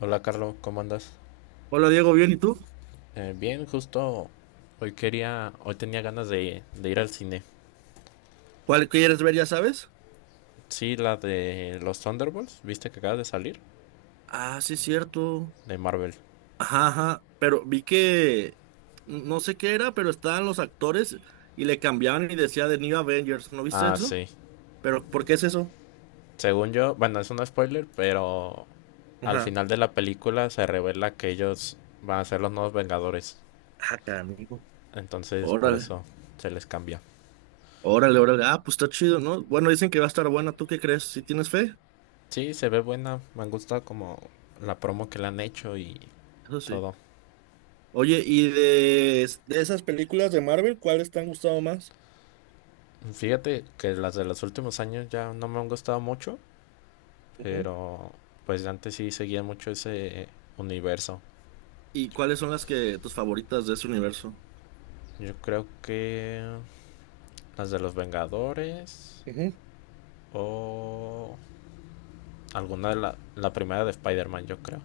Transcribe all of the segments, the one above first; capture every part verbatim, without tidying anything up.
Hola Carlos, ¿cómo andas? Hola Diego, bien, ¿y tú? Eh, bien, justo hoy quería, hoy tenía ganas de, de ir al cine. ¿Cuál quieres ver, ya sabes? Sí, la de los Thunderbolts, ¿viste que acaba de salir? Ah, sí, cierto. De Marvel. Ajá, ajá, pero vi que no sé qué era, pero estaban los actores y le cambiaban y decía The New Avengers, ¿no viste Ah, eso? sí. Pero ¿por qué es eso? Según yo, bueno, es un spoiler, pero al Ajá. final de la película se revela que ellos van a ser los nuevos Vengadores. Ah, canijo. Entonces, por Órale, eso se les cambia. órale, órale. Ah, pues está chido, ¿no? Bueno, dicen que va a estar buena, ¿tú qué crees? ¿Si tienes fe? Sí, se ve buena, me han gustado como la promo que le han hecho y Eso sí. todo. Oye, ¿y de, de esas películas de Marvel, ¿cuáles te han gustado más? Fíjate que las de los últimos años ya no me han gustado mucho. Ujú. Pero pues antes sí seguía mucho ese universo. ¿Y cuáles son las que tus favoritas de ese universo? Yo creo que las de los Vengadores o alguna de la, la primera de Spider-Man, yo creo.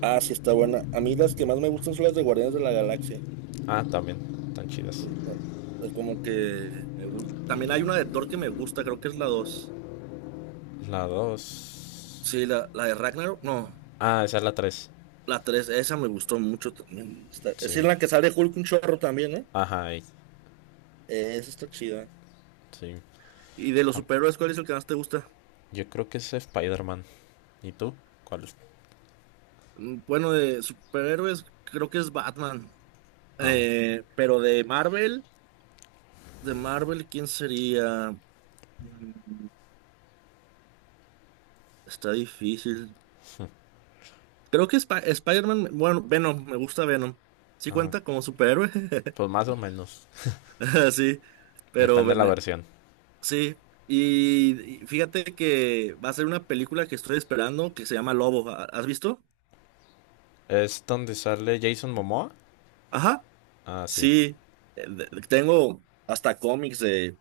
Ah, sí, está buena. A mí las que más me gustan son las de Guardianes de la Galaxia. Ah, también, tan chidas. Es como que me gusta. También hay una de Thor que me gusta, creo que es la dos. La dos. Sí, la, la de Ragnarok, no, Ah, esa es la tres. la tres. Esa me gustó mucho también. Está- es Sí. en la que sale Hulk un chorro también, ¿eh? Ajá, y- Eh, Esa está chida. sí. ¿Y de los Ah, superhéroes, cuál es el que más te gusta? yo creo que es Spider-Man. ¿Y tú? ¿Cuál? Mm, bueno, de superhéroes creo que es Batman. Ah, Eh, pero de Marvel, de Marvel, ¿quién sería? Mm, Está difícil. Creo que Sp- Spider-Man, bueno, Venom, me gusta Venom. Sí ah, cuenta como superhéroe, pues más o menos. sí, pero Depende ve- de la me- versión. sí. Y, y fíjate que va a ser una película que estoy esperando que se llama Lobo. ¿Ha- ¿Has visto? ¿Es donde sale Jason Momoa? Ajá, Ah, sí. sí. Eh, de- de- Tengo hasta cómics de,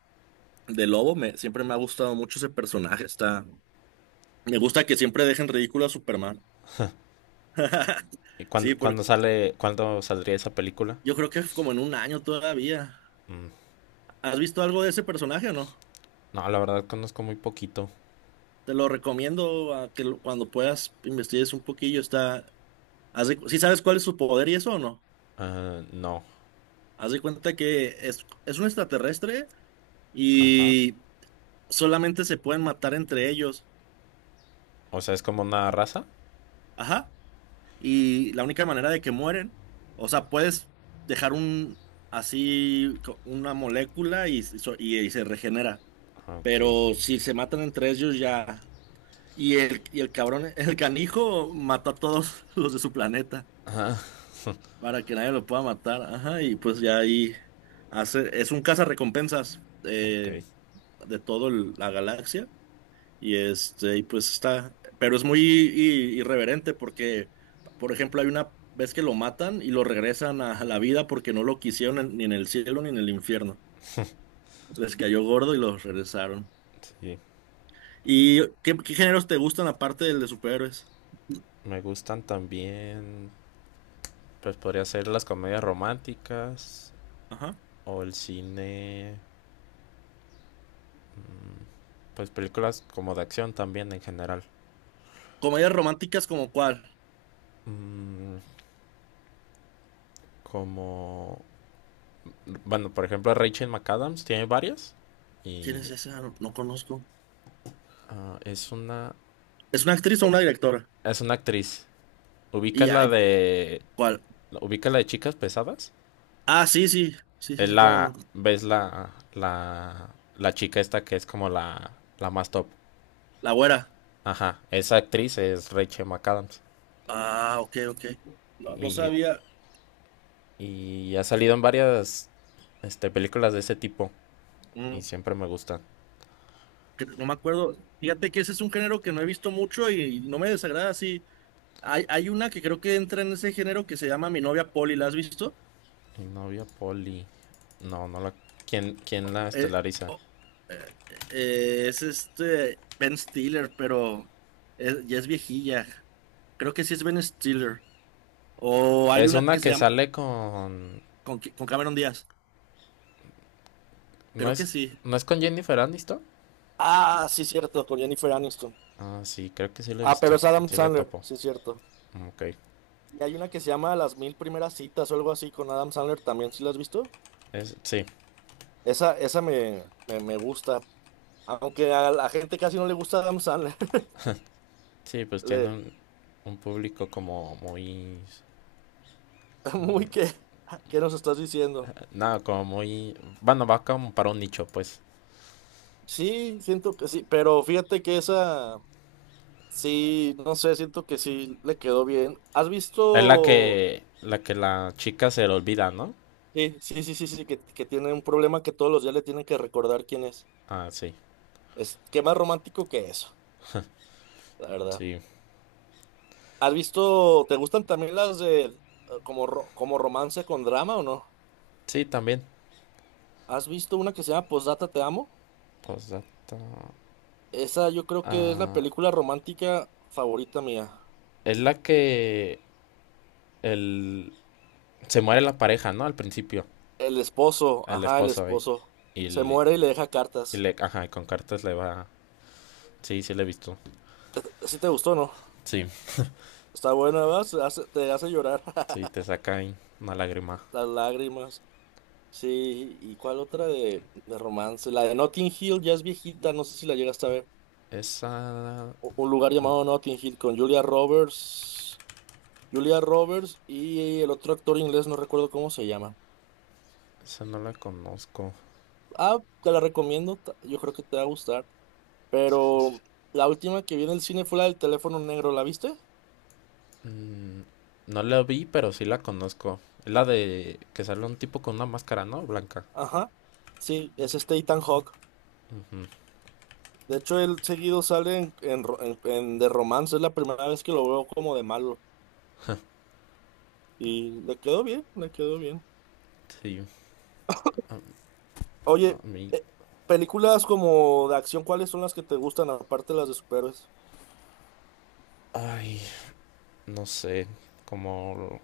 de Lobo. Me, siempre me ha gustado mucho ese personaje. Está, me gusta que siempre dejen ridículo a Superman. ¿Y cuándo, Sí, cuándo porque sale, cuándo saldría esa película? yo creo que es como en un año todavía. Mm, ¿Has visto algo de ese personaje o no? No, la verdad conozco muy poquito. Te lo recomiendo a que lo- cuando puedas investigues un poquillo. Está, haz de cu- ¿sí sabes cuál es su poder y eso o no? Ah, no. Haz de cuenta que es, es un extraterrestre Ajá. y solamente se pueden matar entre ellos. O sea, es como una raza. Ajá. Y la única manera de que mueren, o sea, puedes dejar un así co- una molécula y, se- so- y, y se regenera. Ah, ok, Pero si se matan entre ellos ya. Y el, y el cabrón, el canijo mató a todos los de su planeta. Para que nadie lo pueda matar. Ajá, y pues ya ahí hace, es un cazarrecompensas, ok. eh, de toda la galaxia. Y este, y pues está, pero es muy i- irreverente porque, por ejemplo, hay una vez que lo matan y lo regresan a la vida porque no lo quisieron en- ni en el cielo ni en el infierno. Les cayó gordo y los regresaron. Sí. ¿Y qué, qué géneros te gustan aparte del de superhéroes? Me gustan también, pues podría ser las comedias románticas Ajá. o el cine, pues películas como de acción también en general. ¿Comedias románticas como cuál? Mm, Como, bueno, por ejemplo, Rachel McAdams tiene varias ¿Quién es y esa? No, no conozco. ah, es una, ¿Es una actriz o una directora? es una actriz. ¿Ubicas Y, la de ¿cuál? Ubica la de chicas pesadas. Ah, sí, sí, sí, sí, Es sí, cómo la, no. ves la, la, la chica esta que es como la, la más top. La güera. Ajá, esa actriz es Rachel McAdams. Ah, ok, ok. No, no Y, sabía. y ha salido en varias este, películas de ese tipo. Y Mm, siempre me gustan. que- no me acuerdo. Fíjate que ese es un género que no he visto mucho y no me desagrada así. Hay, hay una que creo que entra en ese género que se llama Mi novia Polly, ¿la has visto? Mi novia Polly. No, no la. ¿Quién, quién la Eh, estelariza? oh, eh, eh, es este Ben Stiller, pero es- ya es viejilla. Creo que sí es Ben Stiller. O hay Es una que una se que llama sale con. con, con Cameron Díaz. ¿No Creo que es, sí. ¿No es con Jennifer Aniston? Ah, sí, cierto, con Jennifer Aniston. Ah, sí, creo que sí la he Ah, pero visto. es Adam Sí la Sandler, topo. sí es cierto. Mm, ok. Y hay una que se llama Las mil primeras citas o algo así con Adam Sandler también, ¿sí la has visto? Es, sí. Esa, esa me, me, me gusta, aunque a la gente casi no le gusta Adam Sandler. Sí, pues tiene Le, un, un público como muy... muy que, ¿qué nos estás diciendo? Nada, como muy... Bueno, va como para un nicho, pues. Sí, siento que sí, pero fíjate que esa, sí, no sé, siento que sí le quedó bien. ¿Has Es la visto? que la, que la chica se le olvida, ¿no? Sí, sí, sí, sí, sí, que, que tiene un problema que todos los días le tienen que recordar quién es. Ah, sí, Es, qué más romántico que eso, la verdad. sí. ¿Has visto, te gustan también las de eh, como, ro- como romance con drama o no? Sí, también. ¿Has visto una que se llama Posdata Te Amo? Posdata. Esa yo creo que es la Ah, película romántica favorita mía. es la que el, se muere la pareja, ¿no? Al principio, El esposo, el ajá, el esposo ahí. esposo. Y, Se l- muere y le deja y cartas. le, ajá, y con cartas le va. Sí, sí, le he visto. ¿Sí te gustó, no? Sí, Está buena, ¿verdad? Se hace- te hace llorar. sí, te saca ahí una lágrima. Las lágrimas. Sí, ¿y cuál otra de, de romance? La de Notting Hill ya es viejita, no sé si la llegaste a ver. Esa, Un lugar llamado Notting Hill con Julia Roberts. Julia Roberts y el otro actor inglés, no recuerdo cómo se llama. esa no la conozco. Ah, te la recomiendo, ta- yo creo que te va a gustar. Pero la última que vi en el cine fue la del teléfono negro, ¿la viste? Mm, no la vi, pero sí la conozco. Es la de que sale un tipo con una máscara, ¿no? Blanca. Ajá. Sí, es este Ethan Hawke. De hecho, él seguido sale en, en ro- en- en de romance, es la primera vez que lo veo como de malo. Y le quedó bien, le quedó bien. Sí. A, a Oye, mí. eh, películas como de acción, ¿cuáles son las que te gustan aparte de las de superhéroes? Ay, no sé. Como.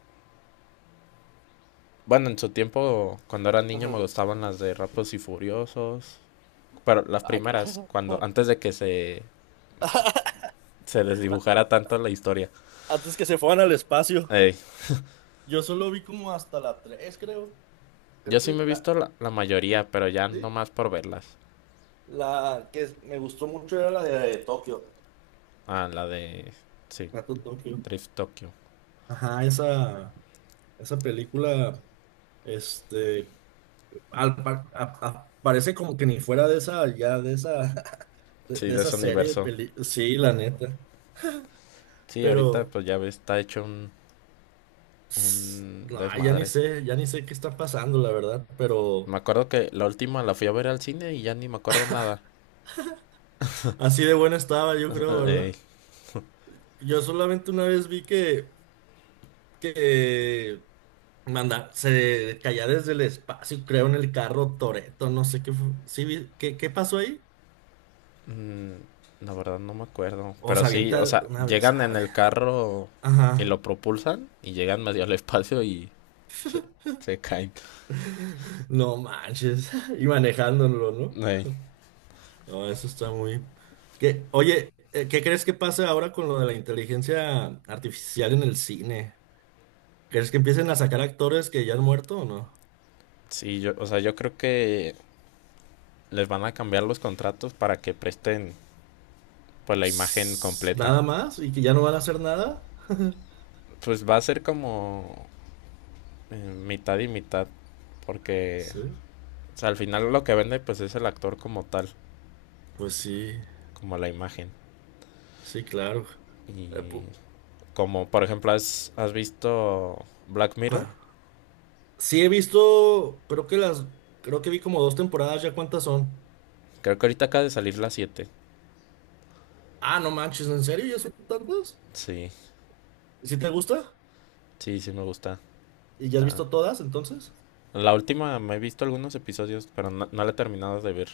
Bueno, en su tiempo, cuando era niño, me Ujú. gustaban las de Rápidos y Furiosos. Pero las Ay, primeras, cuando antes de que se, se desdibujara tanto la historia. antes que se fueran al espacio. Ey, Yo solo vi como hasta la tres creo. yo Creo sí que me he la, visto la, la mayoría, pero ya no sí, más por verlas. la que me gustó mucho era la de Tokio. Ah, la de. Sí, La de Tokio. Drift Tokyo. Ajá, esa, esa película, este, al, par- a- a- parece como que ni fuera de esa, ya de esa, de, Sí, de de esa ese serie de universo. películas. Sí, la neta. Sí, ahorita Pero, pues ya ves, está hecho un, s- un no, ya ni desmadre. sé, ya ni sé qué está pasando, la verdad. Pero Me acuerdo que la última la fui a ver al cine y ya ni me acuerdo nada. así de buena estaba, yo creo, Eh, ¿verdad? Yo solamente una vez vi que que Manda, se caía desde el espacio, creo, en el carro Toreto, no sé qué fue. ¿Sí, vi- qué, qué pasó ahí? mm, la verdad no me acuerdo. O Pero se sí, avienta o sea, una vez, llegan en ¿sabe? el carro y lo Ajá. propulsan y llegan medio al espacio y se, se caen. No manches. Y manejándolo, ¿no? Eh, No, eso está muy. ¿Qué? Oye, eh, ¿qué crees que pase ahora con lo de la inteligencia artificial en el cine? ¿Crees que empiecen a sacar actores que ya han muerto o no? sí, yo, o sea, yo creo que les van a cambiar los contratos para que presten pues la imagen Pss, completa. nada más y que ya no van a hacer nada. Pues va a ser como eh, mitad y mitad. Porque, Sí, o sea, al final lo que vende pues es el actor como tal, pues sí, como la imagen. sí, claro. Y como por ejemplo, ¿has, has visto Black Mirror? Claro. Sí, he visto, creo que las, creo que vi como dos temporadas, ¿ya cuántas son? Creo que ahorita acaba de salir la siete. Ah, no manches, ¿en serio? ¿Ya son tantas? Sí, ¿Y si te gusta? sí, sí me gusta. ¿Y ya has Está... visto todas entonces? La última me he visto algunos episodios, pero no, no la he terminado de ver.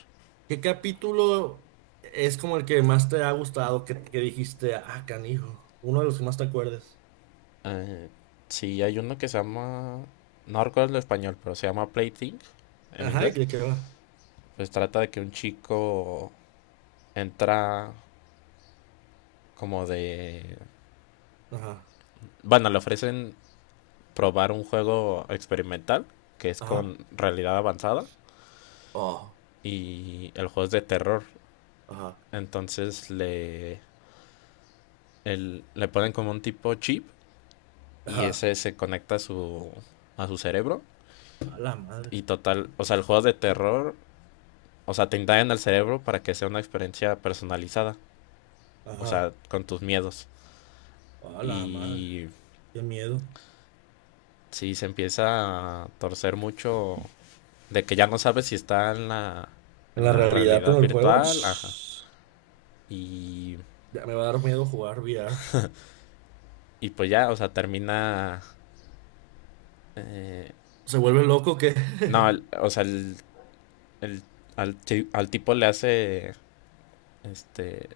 ¿Qué capítulo es como el que más te ha gustado, que, que dijiste, ah, canijo, uno de los que más te acuerdes? Eh, sí, hay uno que se llama... No recuerdo el español, pero se llama Plaything en Ajá, ¿y inglés. de qué va? Pues trata de que un chico entra como de... Ajá, Bueno, le ofrecen probar un juego experimental que es ajá, con realidad avanzada oh, y el juego es de terror. ajá, Entonces le, el- le ponen como un tipo chip y ajá, ese se conecta a su, a su cerebro. a la madre, Y total, o sea, el juego de terror, o sea, te indagan el cerebro para que sea una experiencia personalizada, o ajá, sea, con tus miedos. a la madre, Y qué miedo. si se empieza a torcer mucho de que ya no sabes si está en la, En en la la realidad, realidad todo el juego, virtual, ajá. shh, Y ya me va a dar miedo jugar V R. y pues ya, o sea, termina. eh, Se vuelve loco que... no, el- O sea, el, el- al, ti- al tipo le hace. Este.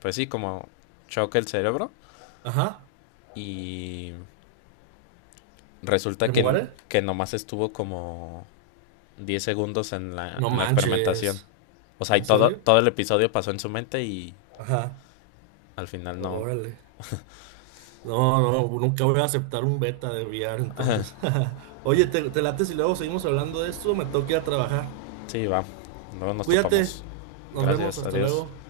Pues sí, como choque el cerebro. Ajá. Y resulta ¿Se que, muere? que nomás estuvo como diez segundos en la, No en la experimentación. manches. O sea, y ¿En todo, serio? todo el episodio pasó en su mente y Ajá. al final no. Órale. No, no, nunca voy a aceptar un beta de V R entonces. Ay, Oye, ¿te, te late si luego seguimos hablando de esto? Me tengo que ir a trabajar. sí, va. Luego nos topamos. Cuídate. Nos vemos. Gracias, Hasta adiós. luego.